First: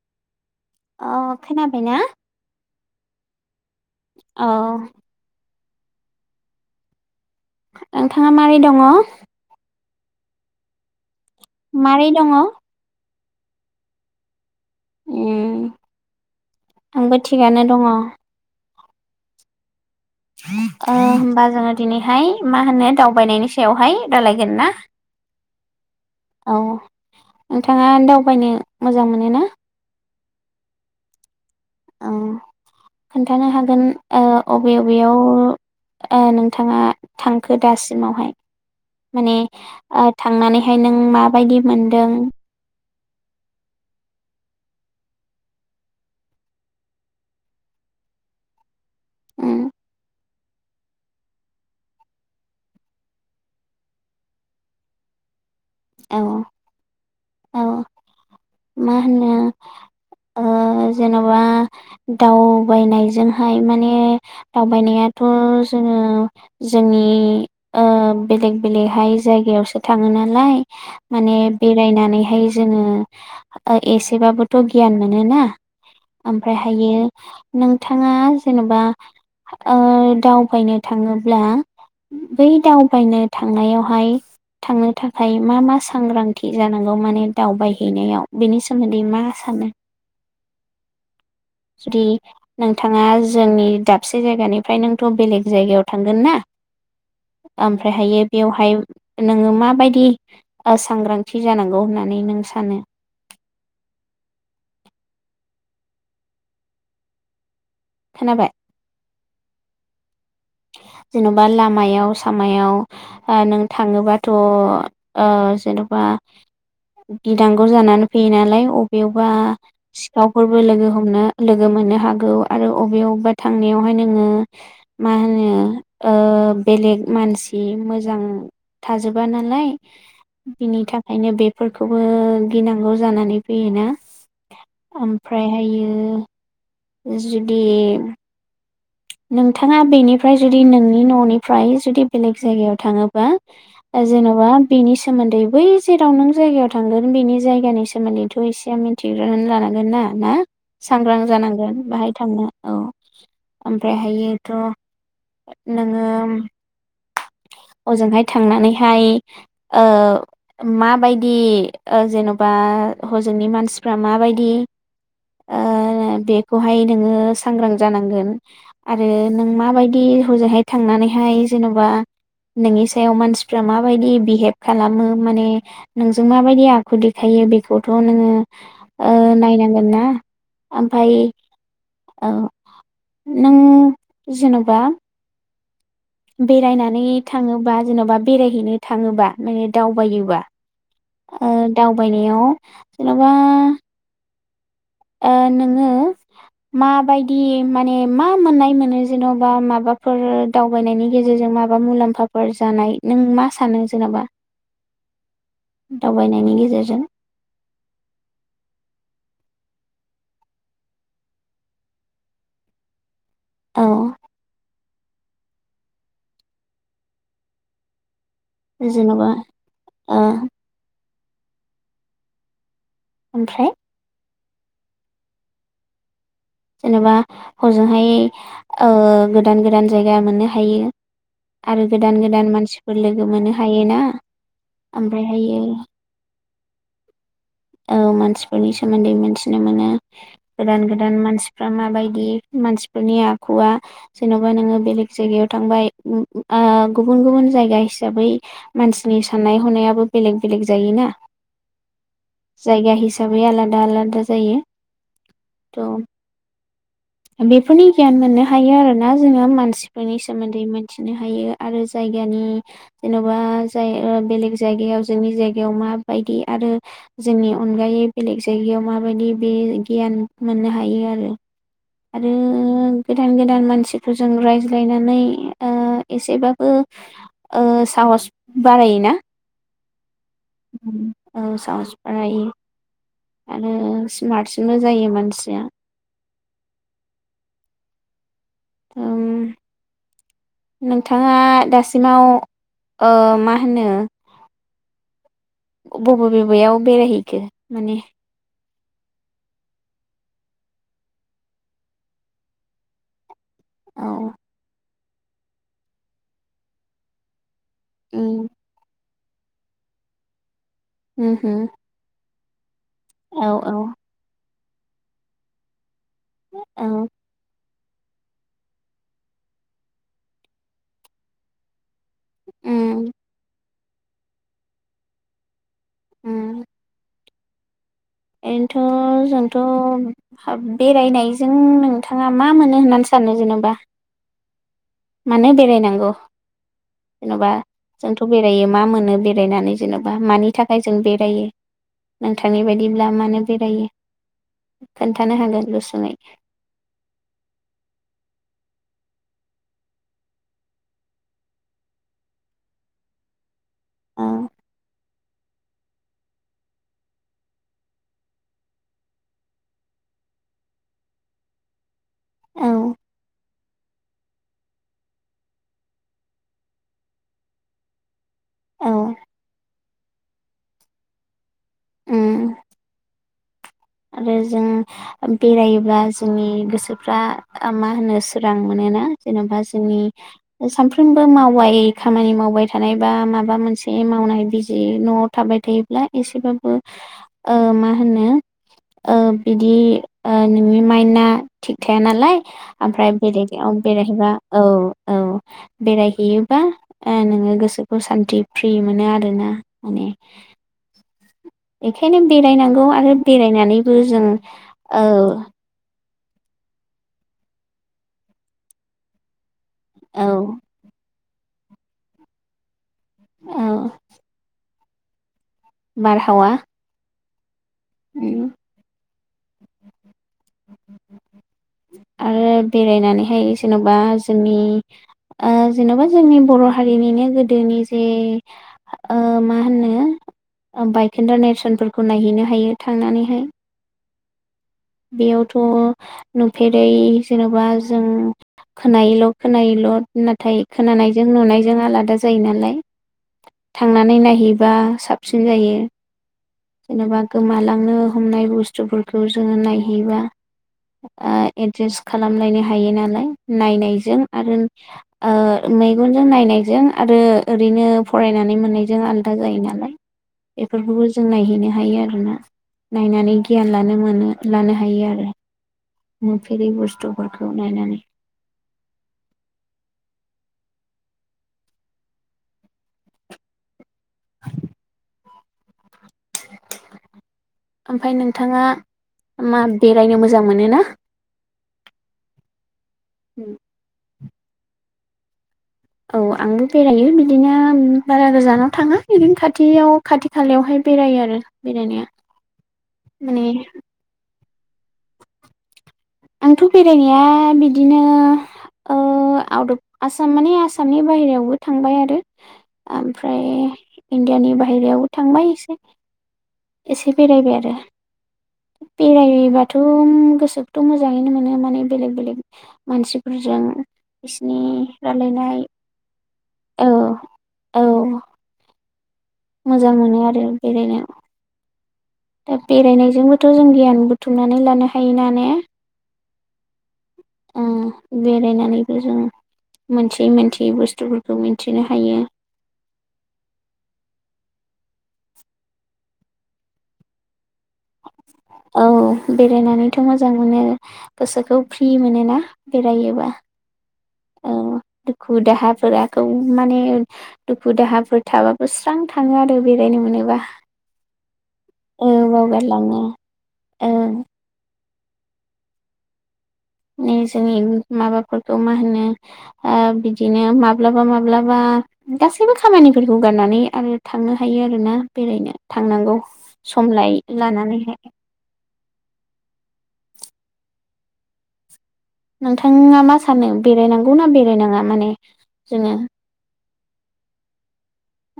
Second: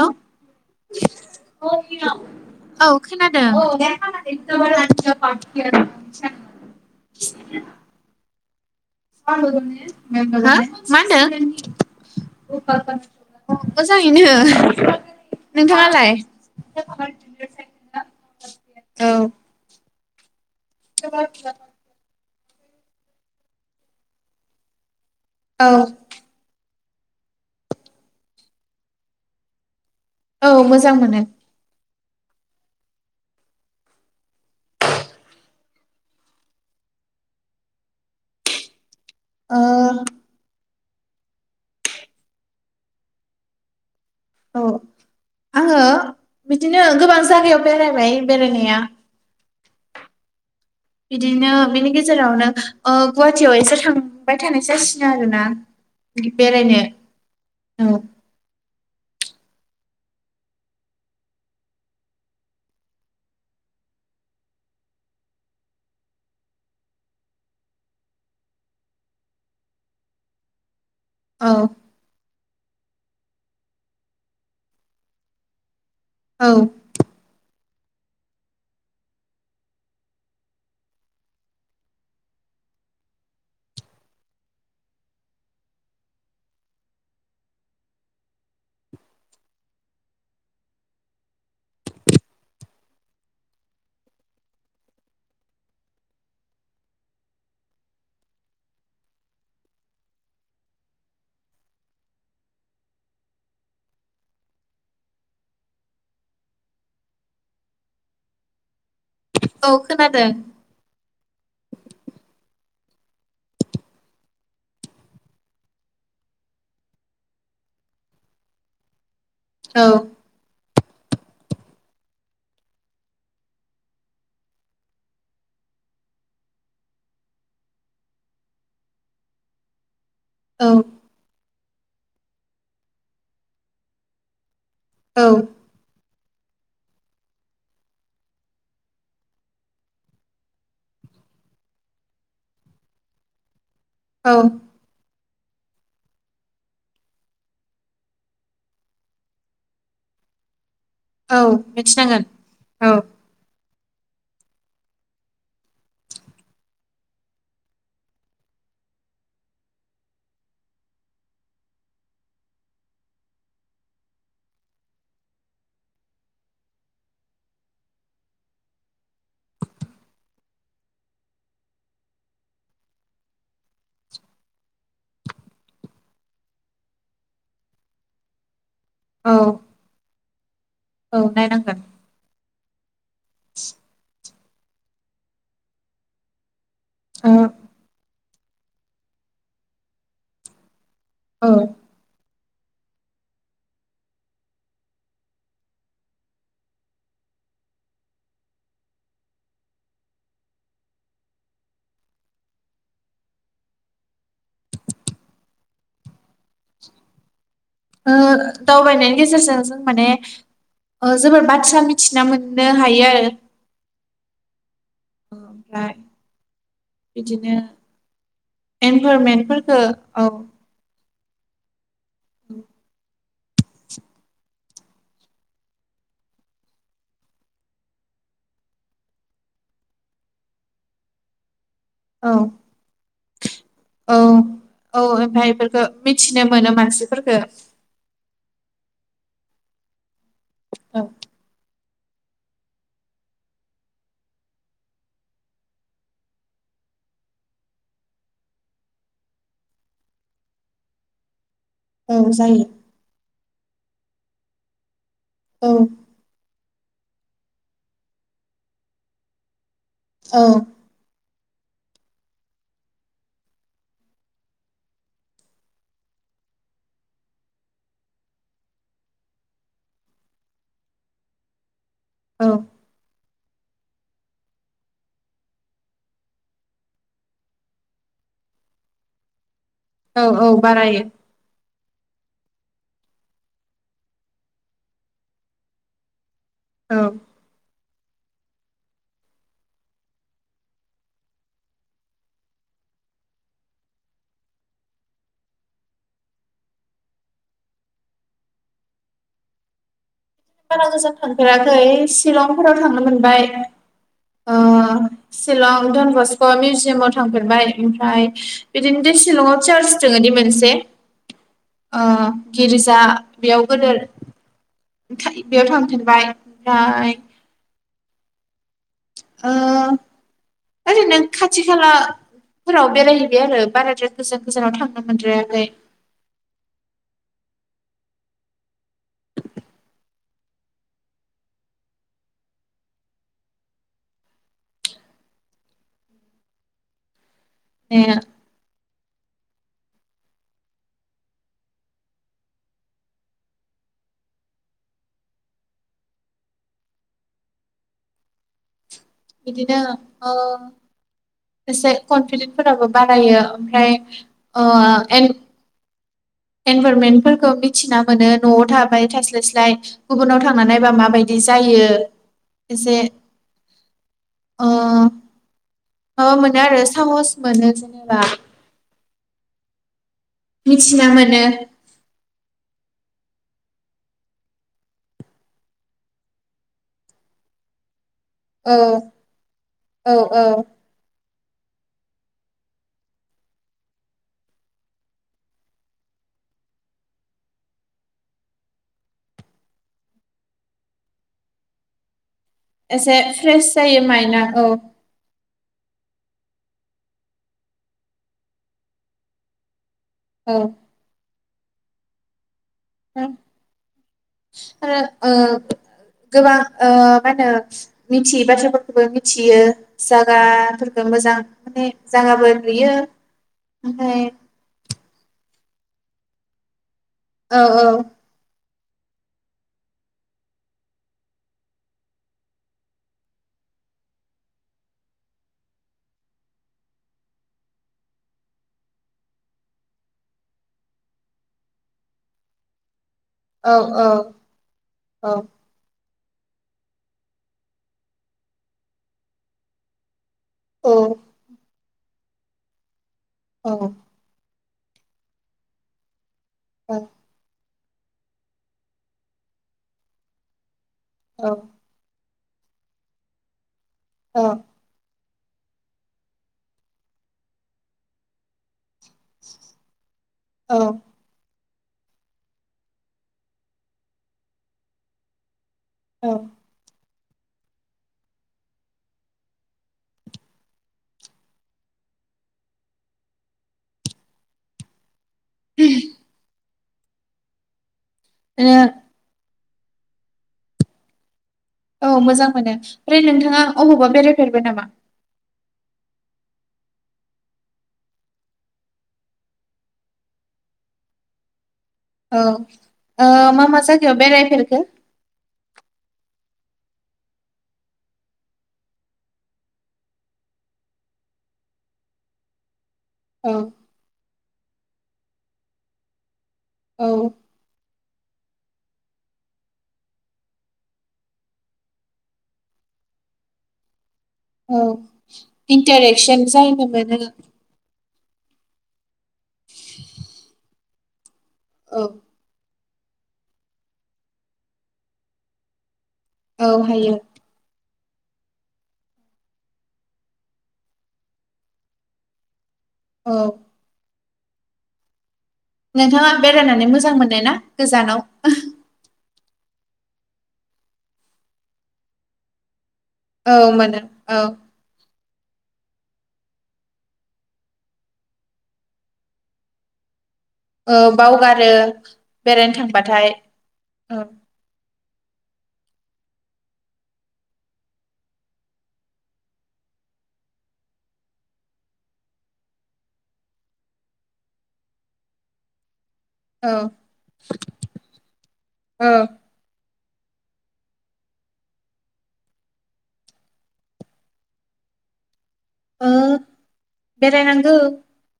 Hello अ खोनाबायना? औ खोनादों। द औ ज ला [unintelligible] ग [unintelligible] नोंथाङा माबारै दं? ना [unintelligible] मारै दङ? अ मोजांङैनो ओम आंबो थिगानो दङ। औ ओ होमबा जोङो दिनैहाय। मा होनो दावबायनायनि सायावहाय रायलायगोन ना? औ आं नोंथाङा दावबायनो मोजां मोन ना? औ मोजां मोनो। ओ खोन्थानो हागोन ओ अबे अबेयाव नोंथाङा थांखो दासिमावहाय? माने ओ थांनानै ओखाय नों माबायदि मोनदों? औ आङो बिदिनो गोबां जायागायाव बेरायबाय बेरायनाया। उम बिदिनो बिनि गेजेरावनो गुवाहाटियाव एसे थांबाय थानाय जासिनो आरोना। औ बेरायनो औ मा होनो जेनबा दावबायनायजोंहाय माने दावबायनायाथ जोङो जोंनि बेलेग बेलेगहाय जायगायावसो थाङो नालाय। [inaudible] माने औ बेरायनानैहाय जोङो एसेबाबोथ गियान मोनोना। औ ओमफ्राय हायो। नोंथाङा जेनेबा ओ दावबायनो थाङोब्ला बै दावबायनो थांनायावहाय थांनो थाखाय। मा मा सांग्रांथि जानांगौ माने दावबाय हैैनायाव बेनि सोमोन्दै मा सानो? जुदि नोंथाङा जोंनि दाबसे जायगानिफ्राय नोंथ' बेलेग जायगायाव थांगोन ना ओमफ्रायहायो बेवहाय नोङो माबायदि ओ सांग्रांथि जानांगौ होननानै नों सानो? खोनाबाय? औ खोनादों। जेन'बा लामायाव सामायाव ओ नों थाङोबाथ' ओ जेन'बा गिनांगौ जानानै फैयो नालाय अबे बा औ सिखावफोरबो लोगो हम नो लोगो मोननो हागौ आरो अबेयावबा थांनायावहाय नोङो मा होनो? ओ बेलेग मानसि मोजां थाजोबा नालाय। औ बिनि थाखायनो बे फोरखौबो गिनांगौ जानानै फैयोना। औ ओमफ्रायहायो जुदि नोंथाङा बेनिफ्राय जुदि नोंनि न'निफ्राय जुदि बेलेग जायगायाव थाङोबा औ जेन'बा बेनि सोमोन्दै बै जेराव नों जायगायाव थांगोन बिनि जायगानि सोमोन्दैथ' एसे मिथिग्रोनानै लानांगोन ना। ना? सांग्रां औ जानांगोन बाहाय मिथिनांगोन थांनो औ। ओमफ्रायहायोथ' नोङो अजोंहाय थांनानैहाय ओ माबायदि ओ जेन'बा हजोंनि मानसिफ्रा माबायदि ओ बेखौहाय नोङो सांग्रां जानांगोन आरो नों माबायदि हजोंहाय थांनानैहाय जेन'बा नोंनि सायाव मानसि फोरा माबायदि बिहेभ खालामो माने नोंजों माबायदि आखु देखायो बेखौथ' नोङो ओ औ नायनांगोन ना ओमफाय औ नायनांगोन औ नों जेन'बा बेरायनानै ओ थाङोबा जेन'बा बेरायहैनो थाङोबा माने दावबायोबा औ ओ दावबायनायाव जेन'बा ओ नोङो माबायदि माने मा मोननाय मोनो? जेन'बा माबाफोर दावबायनायनि गेजेरजों माबा मुलाम्फाफोर जानाय नों मा सानो? जेन'बा दावबायनायनि गेजेरजों ओ दावबायनायनि गेजेरजों जों माने ओ जोङो बाथ्रा मिथिना मोननो हायो आरो अ अ ओमफ्राय बिदिनो जेन'बा एनभारमेन्टफोरखो ओ अ उम ओमफ्राय जेन'बा हजोंहाय ओ गोदान गोदान जायगा मोननो हायो। आरो गोदान औ गोदान मानसिफोर लोगो मोननो हायोना औ ओमफ्राय ओमफ्राय हायो। बेफोरखौ मिथिनो मोनो मानसिफोरखो। सोमोन्दै मिथिनो मोनो। गोदान औ गोदान मानसिफ्रा माबायदि। दि मानसिफोरनि आखुवआ जेन'बा नोङो बेलेग जायगायाव थांबाय ओ गुबुन गुबुन जायगा हिसाबै मानसिनि साननाय हनायाबो बेलेग बेलेग जायोना। औ जायो जायगा हिसाबै आलादा आलादा जायो। औ [unintelligible] बेफोरनि गियान मोननो हायो आरोना जोङो मानसि। फोरनि औ सोमोन्दै मोनथिनो हायो। आरो जायगानि जेन'बा जाय ओ बेलेग जायगायाव जोंनि जायगायाव माबायदि आरो। जोंनि अनगायै बेलेग जायगायाव माबायदि बे गियान मोननो हायो आरो। आरो औ गोदान गोदान मानसि। मानसिफोरजों रायज्लायनानै ओ एसेबाबो साहस बारायोना। औ औ बारायो। औ साहस बारायो आरो स्मार्टसिनबो जायो मानसिया। औ। नोंथाङा दासिमाव ओ मा होनो। बबे बबेयाव बेरायहैखो माने। बारा गोजान थांफेराखै शिलंफोराव थांनो मोनबाय। औ। सिलं धनबस्क' मिउजियामाव थांफेरबाय। ओमफ्राय उम बिदिनो। बे सिलंआव चार्च दोङो दि मोनसे। ओ [unintelligible] गिर्जा औ बेयाव औ गोदोर। [unintelligible] बाय औ ओमफ्राय ओ ओरैनो खाथि खाला। फोराव उम बेरायहैबाय आरो बारा। गोजान गोजानाव थांनो मोनद्रायाखै। उ। ओरैनोथ' जोंथ' बेरायनायजों नोंथाङा मा मोनो होननानै सानो जेनबा। मानो बेराय नांगौ। जेन'बा माने जोंथ' बेरायो मा मोनो। बेरायनानै जेनबा मानि थाखाय जों बेरायो नोंथांनि बायदिब्ला मानो बेरायो खोनथानो हागोन गुसुङै बिदिनो ओ एसे कनफिदेन्दफोराबो बारायो ओमफ्राय औ ओ एन एनभारमेन्टफोरखौ मिथिना मोनो न'आव थाबाय थास्लाय स्लाय गुबुनाव थांना नायबा माबायदि जायो औ एसे अ माबा मोनो आरो साहस मोनो जेनेबा अ मिथिना मोनो उम आरो जों बेरायोब्ला जोंनि गोसोफ्रा मा होनो सो रां औ मोनोना जेन'बा जोंनि औ औ सानफ्रोम मावबाय खामानि मावबाय थानाय बा माबा मोनसे मावनाय बिजि न'आव थाबाय थायोब्ला एसेबाबो ओ मा होनो ओ बिदि ओ नोंनि माइनआ थिग थाया नालाय एसे आमफ्राय फ्रेस बेलेकाव जायो बेरायहैबा माइन्दआ औ औ बेरायहैयोबा ओ नोङो गोसोखौ सान्थि फ्रि मोनो आरोना माने औ एखायनो बेराय नां गौ आरो बेरायनानैबो जों ओ गोबां ओ मा होनो मिथियै बाथ्राफोरखौबो मिथियो औ जागाफोरखौ मोजां माने जागाबो नुयो औ ओमफाय बारहावा औ औ उम आरो बेरायनानैहाय जेन'बा जोंनि ओ जेन'बा जोंनि बर' हारिनिनो गोदोनि जे ओ माहोनो बायखोन्दा नेरसोनफोरखौ नायहैनो हायो थांनानै औ औ औ बेयावथ' नुफेरै जेन'बा जों खोनायोल' खोनायोल' ना थाय औ खोनानायजों नुनायजों आलादा जा जायो नालाय औ थांनानै नायहै बा साबसिन जायो जेनेबा गोमालां नो हमनाय बुस्थुफोरखौ जोङो नायहैयोबा [unintelligible] खालामलायनो हायो नालाय नायनाय जों आरो ओ मेगनजों नायनायजों आरो ओरैनो फरायनानै मोननाय जों आलादा जायो नालाय औ बेफोरखौबो हैनो हायो आरोना नायनानै गियान लानो मोनो लानो हायो आरो। औ नुफेरै बुस्थु फोरखौ नायनानै [inaudible] [inaudible] [inaudible] ओमफ्राय नोंथाङा मा बेरायनो मोजां मोनो ना? औ मोजां मोनो ओमफ्राय नोंथाङा अबावबा बेराय फेरबाय नामा औ आंबो बेरायो बिदिनो बारा गोजानाव थाङा इदिनो खाथियाव खाथि खालायावहाय बेरायो आरो। बेरायनाया औ ओ माने मा मा जायगायाव बेराय फेरखो? आंथ' बेरायनाया बिदिनो ओ आउट अफ आसाम माने आसामनि बाहेरायावबो थांबाय आरो। ओमफ्राय औ इण्डियानि बाहेरायावबो थांबाय एसे औ एसे बेरायबाय आरो। बेरायहैबाथ' गोसोखौथ' मोजाङैनो मोनो माने बेलेग बेलेग मानसिफोरजों बिसिनि रायलायनाय सन जायनो औ मोनो औ मोजां मोनो आरो बेरायनो। औ। दा बेरायनायजोंबोथ' जों गियान बुथुमनानै लानो हायो ना ने। औ हायो। [inaudible] ओ बेरायनानैबो जों मोनथियै मोनथियै बुस्थुफोरखौ मिनथिनो हायो। औ। नोंथाङा बेरायनानै मोजां मोननाय ना गोजानाव? औ बेरायनानैथ' मोजां मोनो गोसोखौ फ्रि मोनोना। बेरायोबा औ मोनो। औ। दुखु दाहाफोराखौ माने दुखु दाहाफोर थाबाबो स्रां थाङो आरो बेरायनो मोनोबा। औ बावगारो औ बेरायनो बावगारलाङो थांबाथाय ओं उम। मे जैन माबाफोरखौ मा होनो ओ बिदिनो माब्लाबा माब्लाबा गासैबो खामानिफोरखौ गारनानै आरो थांनो हायो आरोना बेरायनो थांनांगौ। औ समलाय लानानैहाय। ओ। नोंथाङा मा सानो बेरायनांगौ ना बेरायनाङा माने? जोङो बेराय नांगौ।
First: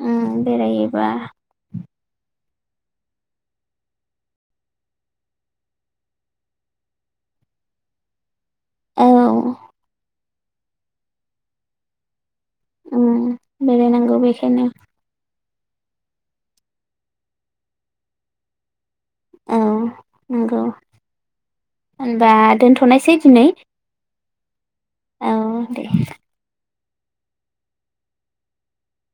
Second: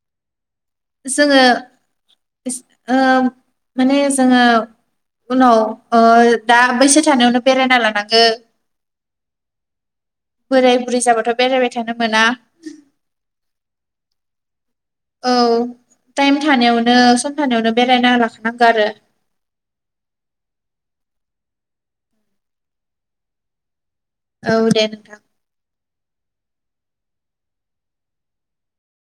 उम बेरायोबा ओस ओ माने जोङो उनाव ओ दा बैसो थानायावनो बेरायना लानांगो। औ। बोराय बुरै जाबाथ' बेरायबाय थानो मोना। उम बेरायनांगौ बेखायनो। औ टाइम थानायावनो सम थानायावनो बेरायना लाखानांगौ आरो। औ नंगौ होनबा दोनथ'नायसै दिनै। औ दे नोंथां। औ दे